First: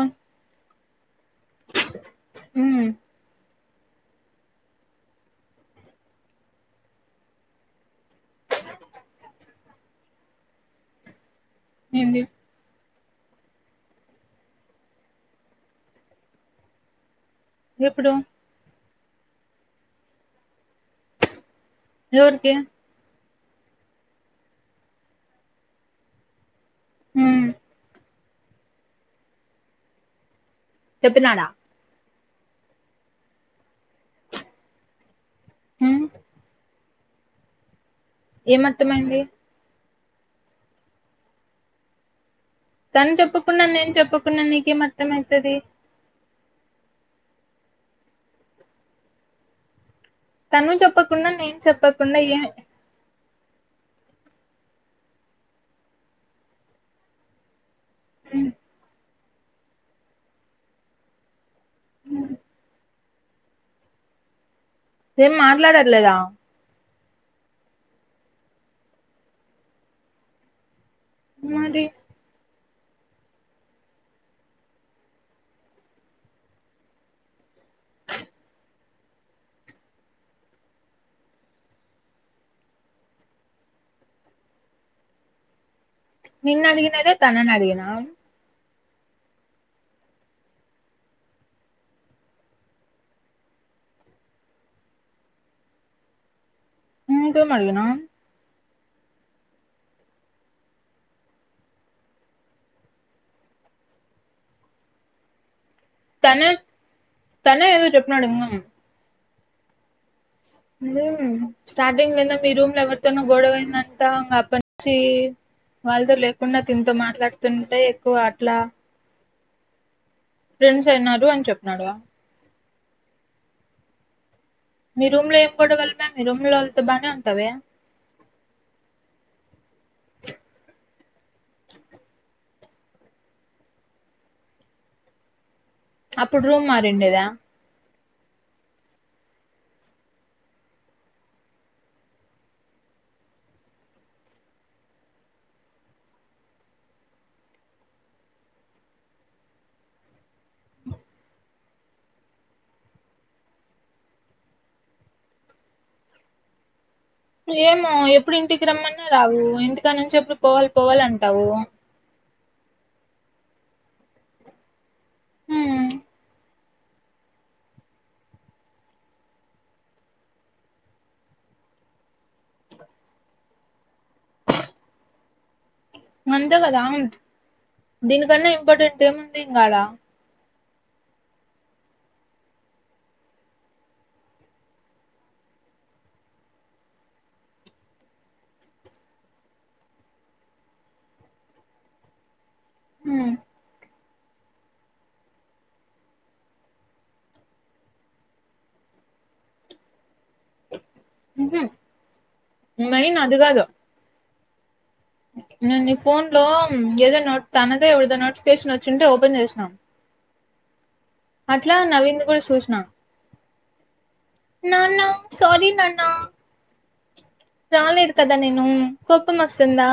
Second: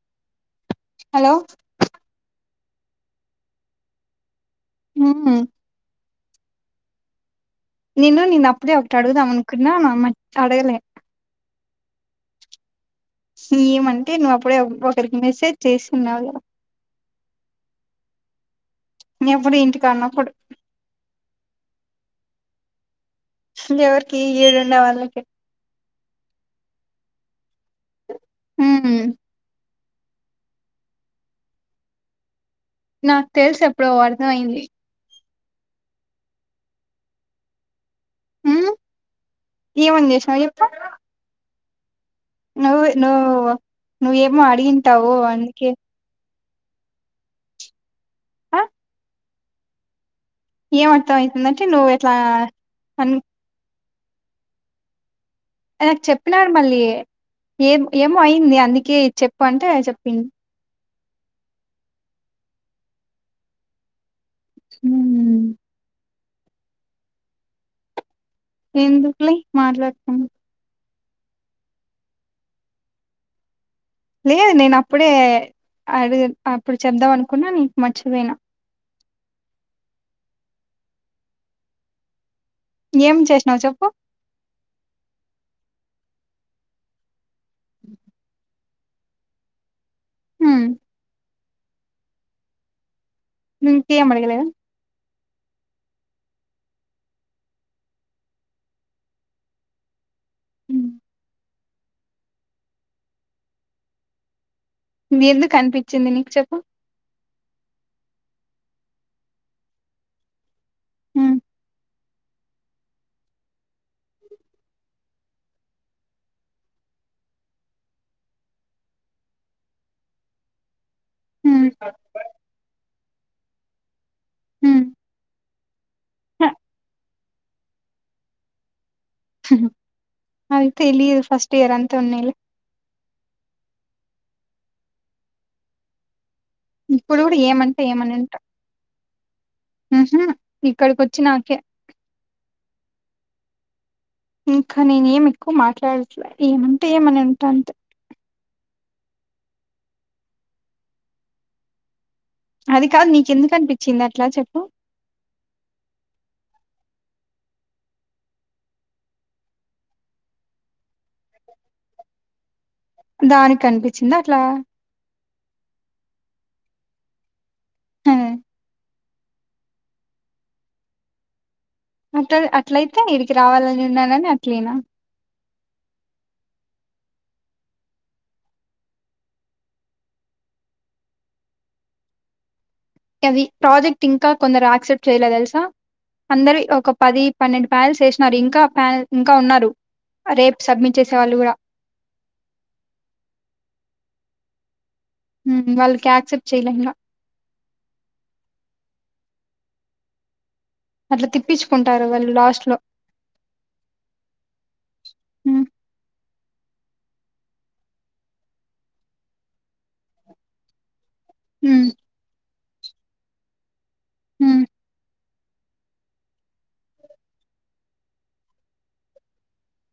On hello ఊమ్ ఊమ్ నిన్న నేను అప్పుడే ఒకటి అడుగుదాం అనుకున్నా మ అడగలే ఏంది ఏమంటే నువ్వు అప్పుడే ఒక ఒకరికి మెసేజ్ చేసిన్నావు ఎప్పుడు ఎప్పుడు ఇంటికవున్నప్పుడు ఎవరికి ఎవరికి ఏడుండే వాళ్ళకి ఉమ్ ఊమ్ చెప్పినడా నాకు తెలుసు ఎప్పుడో అర్థమయింది ఉం ఉమ్ ఏమర్థమైంది ఏమని చేసినావు చెప్పు నువ్వు తను నువ్వు చెప్పకుండా నేను చెప్పకుండా నువ్వేమో నీకేం అడిగింటావు అర్థమైతది అందుకే ఆ తను ఏం అర్థం చెప్పకుండా నేను అవుతుందంటే నువ్వు ఎట్లా చెప్పకుండా ఆ ఏ అన్ అలాకు చెప్పినారు మళ్ళీ ఏం ఏమో హ్మ్ అయింది అందుకే చెప్పు అంటే చెప్పిన్ అ ఏం ఉమ్ మాట్లాడట్లేదా ఎందుకులే మాట్లాడుతుం మారి లేదు నేను అప్పుడే అ అప్పుడు చెదాం అనుకున్నా నీకు మర్చిపోయినా ఏం చేసినావు చెప్పు నిన్న అడిగిన అదే తనని అడిగినా ఉం ఇంకేమ్ అడగలేద ఇంకేం మడిగినా ఉం మీరు కనిపి వచ్చింది నీకు చెప్ప తనా ఏదో చెప్పునాడుంగ ఉ హ్మ్ స్టార్టింగ్ నిన్న మీ రూమ్ లో ఎవరితోనో గొడవ అయిందట అబ్బా ఛీ వద్దు అని హ్మ్ చెప్పాడుగా హ్మ్ మీ రూమ్ లో ఏం కూడా వాళ్లమా హ తెలిదు ఫస్ట్ ఇయర్ అంతా ఉన్నాళ అ ఇప్పుడు రూమ్ మారిండడి చేయమనింటా ఓహో ఇక్కడిక వచ్చి నాకే ఇంకా నేనే ఏమి ఎక్కువ మాట్లాడలే ఏమంటే ఏమని ఉంటా అంటుంది బ అది కాదు నీకెందుకు అనిపించింది అట్లా చెప్పు లేమో ఎప్పుడు ఇంటికి రమ్మన్నా రావు ఇంటికా నుంచి ఎప్పుడు పోవాలి పోవాల అంటావు దానికి అనిపించింది అట్లా హ్మ్ హ, అట్లా అట్లయితే వీరికి రావాల నిన్న అన్న అట్లేనా అంతే కదా దీనికన్నా ఇంపార్టెంట్ ఏముంది ఇంటికాడ అది ప్రాజెక్ట్ ఇంకా కొందరు యాక్సెప్ట్ చేయలే తెలుసా అందరు ఒక పది పన్నెండు ప్యానల్స్ వేసినారు ఇంకా ప్యాన్ల్ ఇంకా ఉన్నారు రేపు సబ్మిట్ చేసే వాళ్ళు కూడా హ వాళ్ళకి యాక్సెప్ట్ చేయలేలా అట్లా ఉహు తిప్పించుకుంటారు వాళ్ళు లాస్ట్ లో నన్ని నీ ఫోన్ ఏదో నో తనద ఎదో నోటిఫికేషన్ వచ్చింటే ఓపెన్ చేసినాం అట్లా హ్మ్. నవీంద కూడా చూ అ హ్మ్. నాన్న సారీ నాన్న నేను రాలేదు కదా నేను కోపం వస్తుందా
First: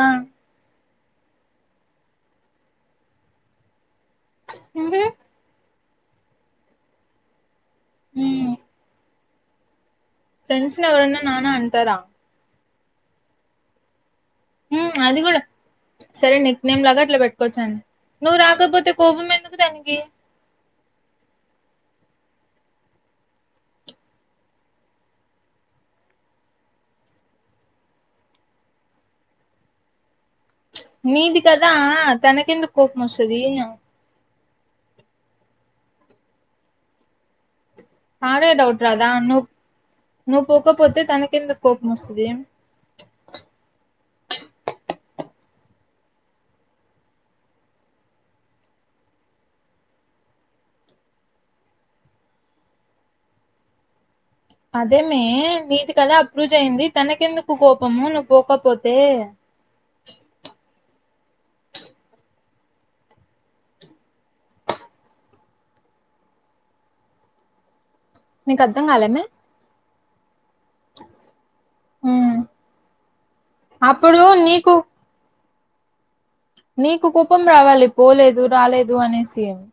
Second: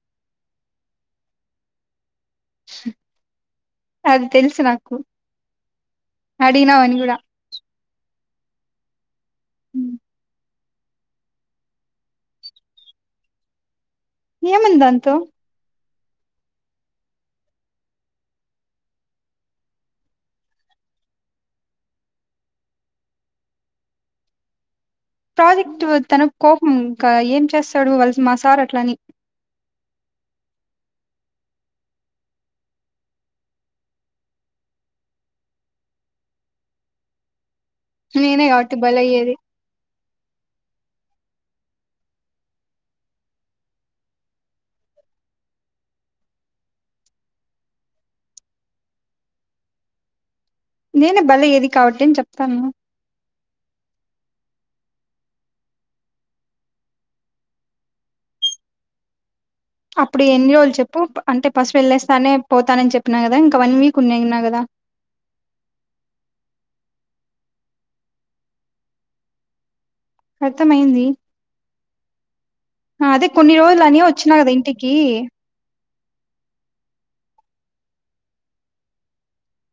అది తెలుసు నాకు ఉహు అడిినవని కూడాడా అ ఫెండ్స్ ఎవరైనా నాన్న అంటారా ఏమైంది హ్మ్ దాంతో అది కూడా సరే నీక్ నేమ్ లాగా అట్లా పెట్టుకోవచ్చండి నువ్వు రాకపోతే కోపం ఎందుకు దానికి ప్రాజెక్టు తన కోపం ఇంకా ఏం చేస్తాడు మా సార్ అట్లని మీది కదా తనకెందు కోపం వస్తుంది కా నేనే గాబట్టి డౌట్ రాదా బలయ్యేది. ను నువు పోకపోతే తనకు ఎందుకు కోపం వస్తది నేను బలైయేది కాబట్టి అని చెప్తాను అదేమే నీది కదా అప్రూజ్ అయింది తనకెందుకు కోపము నువ్వు పోకపోతే అప్పుడు ఎన్ని రోజులు చెప్పు అంటే బస్సు వెళ్ళేస్తానే పోతానని చెప్పినా కదా ఇంకా వన్ వీక్ ఉన్నానని కదా నీకు అర్థం కాలేమే అర్థమయింది హ్మ్ అదే కొన్ని రోజులు అని అప్పుడు వచ్చినా కదా నీకు ఇంటికి నీకు కోపం రావాలి పోలేదు రాలేదు అనేసి ఏమి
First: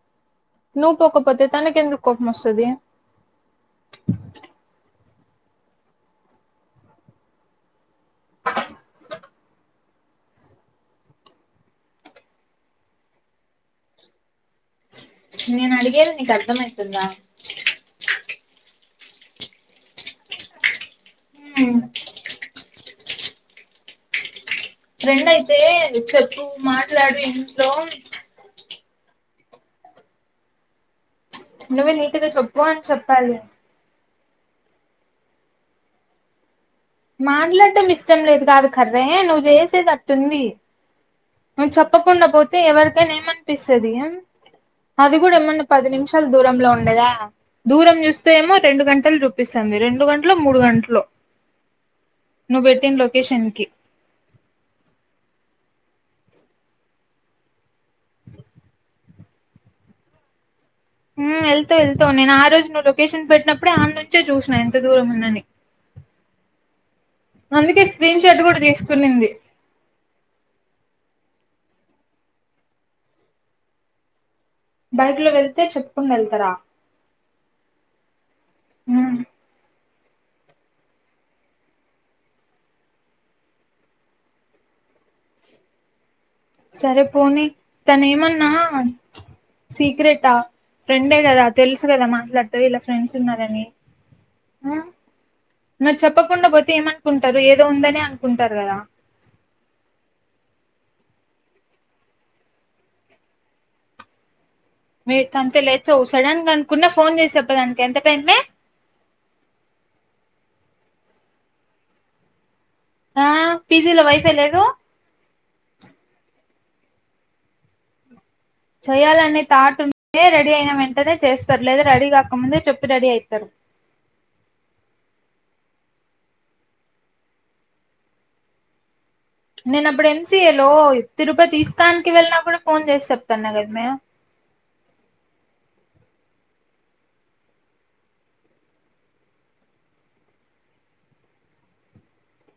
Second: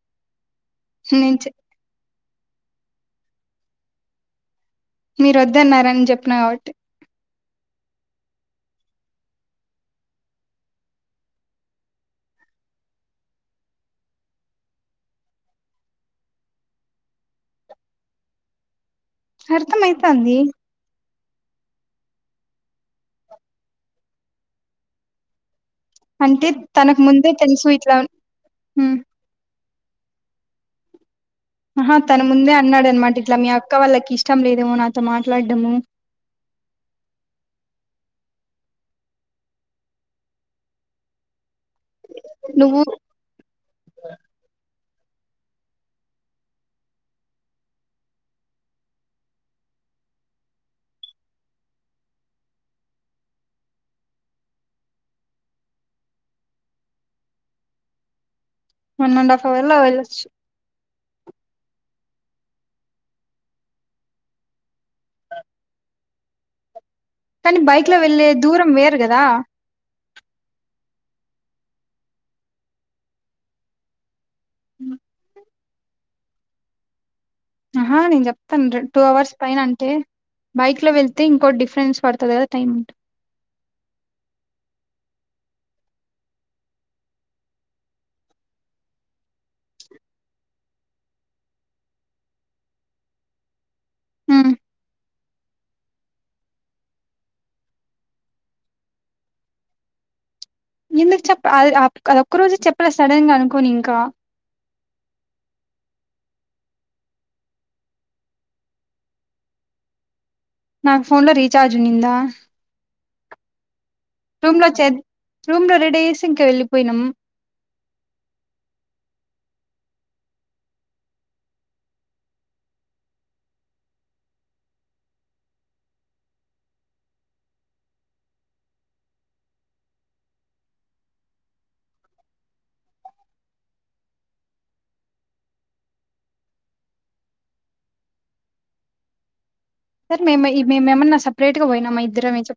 నువ్వు నేను పోకపోతే చె తనకు ఎందుకు కోపం మస్తాది [unintelligible] మీరు వద్దన్నారని చెప్పిన కాబట్టి నేను అడిగేది నీకు అర్థమవుతుందా అర్థం అయితది ఉమ్ ఫ్రెండ్ అయితే [unintelligible] అంటే చెప్పుమాట్లాడి ఇంట్లో హమ్ నువ్వే ఆహా తన నీట్గా ముందే చెప్పు అని అన్నాడనమాట ఇట్లా చెప్పాలి మీ అక్క వాళ్ళకి ఇ ష్టం లేదేమో నాతో మాట్లాడము మాట్లాడటం ఇష్టం లేదు కాదు కర్రే నువ్వు చేసేది అట్టుంది చెప్పకుండా పోతే నువ్వు ఎవరికైనా ఏమనిపిస్తాది అది కూడా ఏమన్నా పది నిమిషాలు దూరంలో ఉండేదా దూరం చూస్తే ఏమో రెండు గంటలు చూపిస్తుంది రెండు గంటలు మూడు గంటలో నువ్వు పెట్టిన లొకేషన్ కి వన్ అండ్ హఫ్ అర్ లో వెళ్ళొచ్చు హు వెళ్తావు వెళ్తావు నేను ఆ రోజు నువ్వు లొకేషన్ పెట్టినప్పుడే ఆన్నుంచే చూసిన ఎంత దూరం ఉందని కానీ అందుకే బైక్ లో స్క్రీన్ వెళ్లే షాట్ కూడా దూరం వేరు కదా తీసుకునింది బైక్లో వెళ్ళే అే చెప్పకుండా వెళ్తరా ఆహా నేను చెప్తాను టూ అవర్స్ పైన అంటే బైక్ లో వెళ్తే ఇంకో డిఫరెన్స్ పడుతుంది కదా టైం ఉంటె సరే పోనీ తను ఏమన్నా సీక్రెట ఆ ఫ్రెండే కదా తెలుసు కదా మాట్లాడుతే ఇలా ఫ్రెండ్స్ ఉన్నారని ఉమ్ ఆ నువ్వు చెప్పకుండా పోతే ఏమనుకుంటారు ఏదో ఉందని అనుకుంటారు కదా ఎందుకు చెప్ప అ అది ఒక్క రోజు చెప్పలే సడన్ గా అనుకోని ఇంకా మీరు తంత లేచ సడన్ గా అనుకున్నా ఫోన్ చేసి చెప్పడానికి ఎంత టైంమే నాకు ఫోన్ లో రీఛార్జ్ ఉన్నిందా ఆ పీజీలో వైఫై రూమ్ లేదు లో రూమ్ లో రెడ్ ఏసంకి వెళ్ళి పోయినం చేయాలనే థాట్ ఉంటే రెడీ అయిన వెంటనే చేస్తారు లేదా రెడీ కాకముందే చెప్పి రెడీ అవుతారు నేను అప్పుడు ఎంసిఏలో తిరుపతి ఇస్తకాన్ కి వెళ్ళినప్పుడు ఫోన్ చేసి చెప్తాను కదా మే సార్ మేము ఇవేమన్నా సేపరేట్గా పోయినామా ఇద్దరమే చె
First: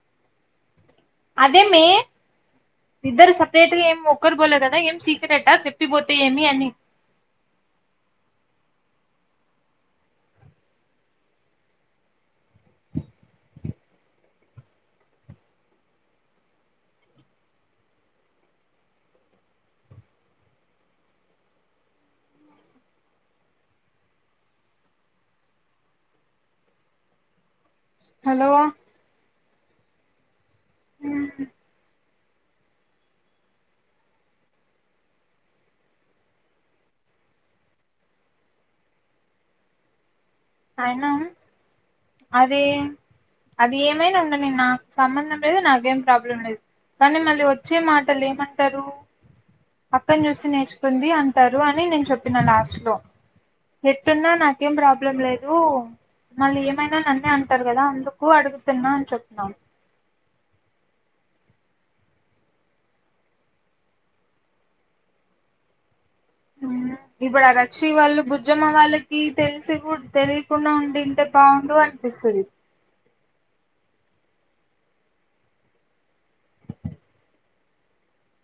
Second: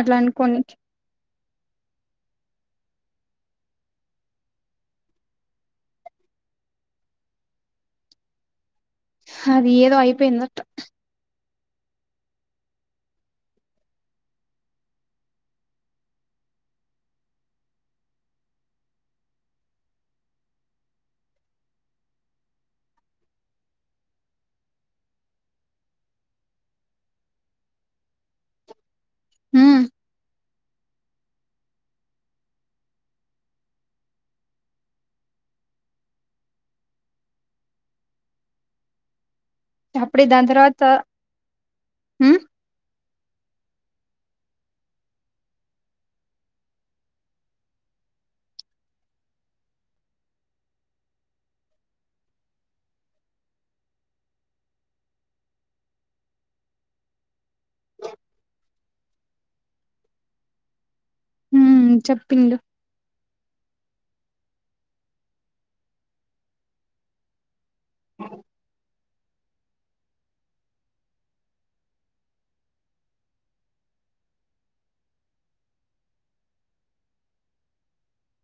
అట్లా అనుకోండి అదే మే ఇద్దరు సపరేట్గా ఏం ఒక్కరు పోలే కదా ఏం సీక్రెట చెప్పిపోతే ఏమి అని అది ఏదో అయిపోయిందట హలో హుమ్ ఆ టప్ అప్పుడే దాని తరవాత అయినా హుమ్? అది అది ఏమైనా ఉండని నాకు సంబంధం లేదు నాకేం ప్రాబ్లం లేదు. కానీ మళ్ళీ వచ్చే మాటలు ఏమంటారు అక్కని చూసి నేర్చుకుంది అంటారు అని నేను చెప్పిన లాస్ట్ లో. ఎట్టున్నా నాకేం ప్రాబ్లం లేదు. మళ్ళీ ఏమైనా నన్నే అంటారు కదా అందుకు అడుగుతున్నా అని చెప్తున్నా హూమ్ చెప్పిండు ఇప్పుడు అ రక్షి వాళ్ళు బుజ్జమ్మ వాళ్ళకి తెలిసి తెలియకుండా ఉండింటే బాగుండు అనిపిస్తది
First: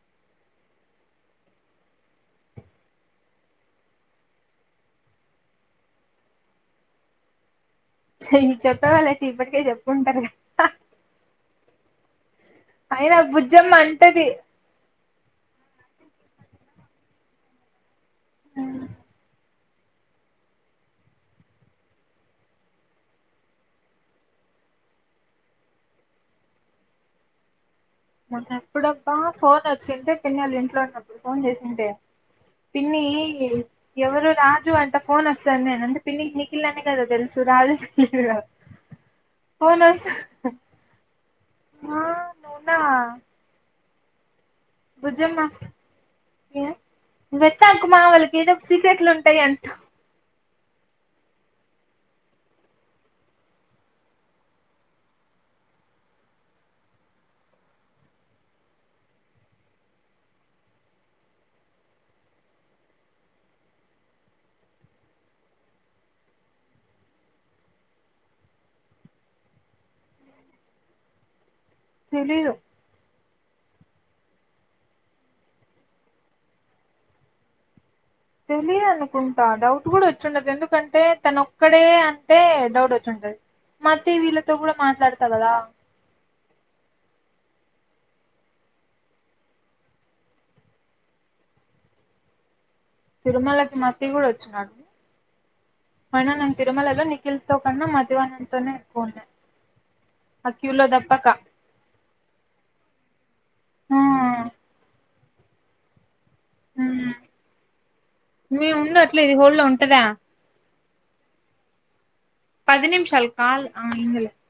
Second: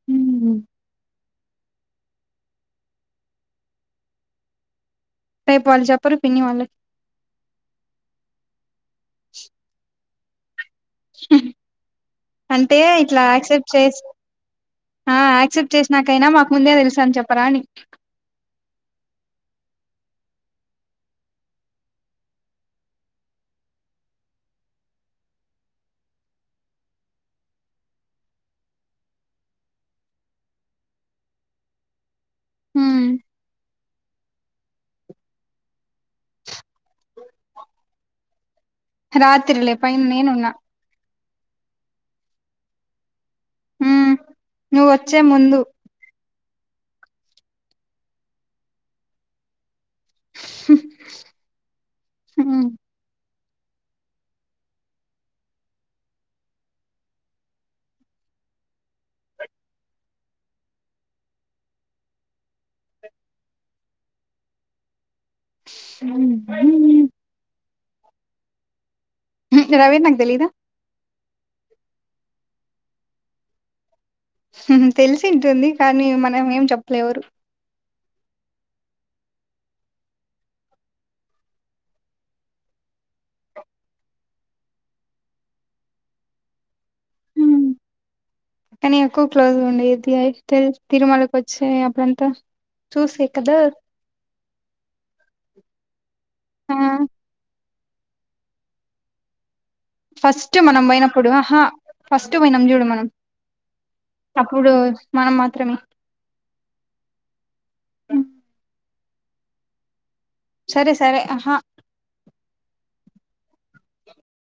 హ్మ్. టైపు వాళ్ళు చెప్పరు పిన్ని వాళ్ళకి చెయ్ చప్ చెవాలయితే ఇప్పటికే చెప్పుకుంటారుగా హా స అంటే అయినా ఇట్లా యాక్సెప్ట్ బుజ్జమ్మ చేసి అంటది హా యాక్సెప్ట్ చేసి నాకైనా మాకు ముందే తెలుసని చెప్పరాని ఆ మొన్నెప్పుడబ్బా ఫోన్ వచ్చింటే పిన్ని వాళ్ళు ఇంట్లో ఉన్నప్పుడు ఫోన్ చేసింటే పిన్ని హ్మ్. ఎవరు రాజు అంట ఫోన్ వస్తంది అని అంటే పిన్ని నికిళ్ళనే కదా తెలుసు రాజుల్ రాత్రిలే పైన నేనున్నా ఆహ్ నాహ్ నువ్వొచ్చే ముందు వెత్తాకు మా వాళ్ళకి ఏదో ఒక సీక్రెట్లు ఉంటాయంట హూ ఉహూ రవీ నాగ్ దెలీదా తెలీదు హుహు తెలిసింటుంది కానీ మనం ఏం చెప్పలే ఎవరు తెలీదనుకుంటా డౌట్ కూడా వచ్చుండదు ఎందుకంటే తన ఒక్కడే అంటే డౌట్ వచ్చుంటది మతి వీళ్ళతో కూడా మాట్లాడతా కదా కానీ ఎక్కువ క్లోజ్గా ఉండేది అయితే తిరుమలకి వచ్చే అప్పుడంతా చూసే కదా తిరుమలకి మతి కూడా వచ్చినాడు. అయినా నేను ఆ తిరుమలలో నిఖిల్ తో కన్నా మధవన్నతోనే ఎక్కువుండే ఫస్ట్ మనం పోయినప్పుడు ఆహా ఫస్ట్ పోయినాం చూడు మనం ఆ అప్పుడు మనం మాత్రమే లే ఇది హోళ్ళో ఉంటదా సరే సరే అహా పది నిమిషాల్ కాల్ ఆ ఇంగ్లే